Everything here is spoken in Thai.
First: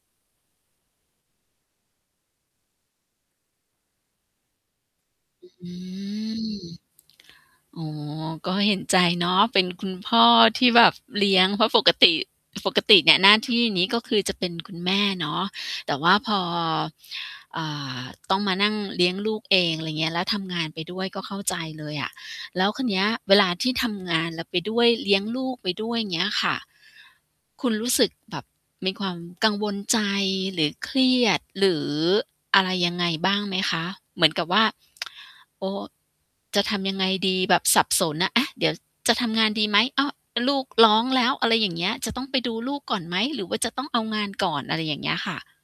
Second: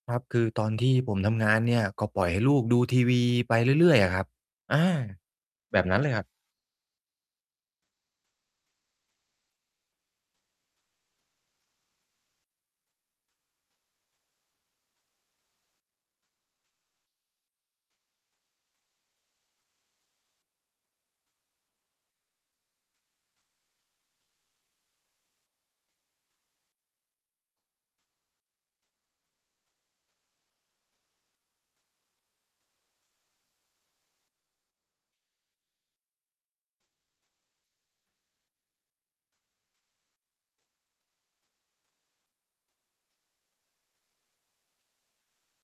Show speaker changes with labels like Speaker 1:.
Speaker 1: ครับ คือตอนที่ผมทำงานเนี่ย ก็ปล่อยให้ลูกดูทีวีไปเรื่อย ๆ อะครับ อา
Speaker 2: อื
Speaker 1: แบบนั้นเลยครับ
Speaker 2: อ อ๋อ ก็เห็นใจเนาะ เป็นคุณพ่อที่แบบเลี้ยง เพราะปกติ ปกติเนี่ยหน้าที่นี้ ก็คือจะเป็น คุณ แม่เนาะ แต่ว่าพอ อ่า ต้องมานั่งเลี้ยงลูกเอง อะไรเงี้ย แล้วทำงานไปด้วย ก็เข้าใจเลยอะ แล้วคราวเนี้ยเวลาที่ทำงานเราไปด้วย เลี้ยงลูกไปด้วย เงี้ยค่ะ คุณรู้สึกแบบมีความกังวลใจ หรือเครียด หรือ อะไรยังไงบ้างไหมคะ? เหมือนกับว่า "โอ้! จะทำยังไงดี" แบบสับสนน่ะ "อ๊ะ! เดี๋ยว ช จะทำงานดีไหม อ๊ะ! เออ ลูกร้องแล้ว" อะไรอย่างเงี้ย จะต้องไปดูลูกก่อนไหม หรือว่าจะต้องเอางานก่อน? อะไรอย่างเงี้ยค่ะ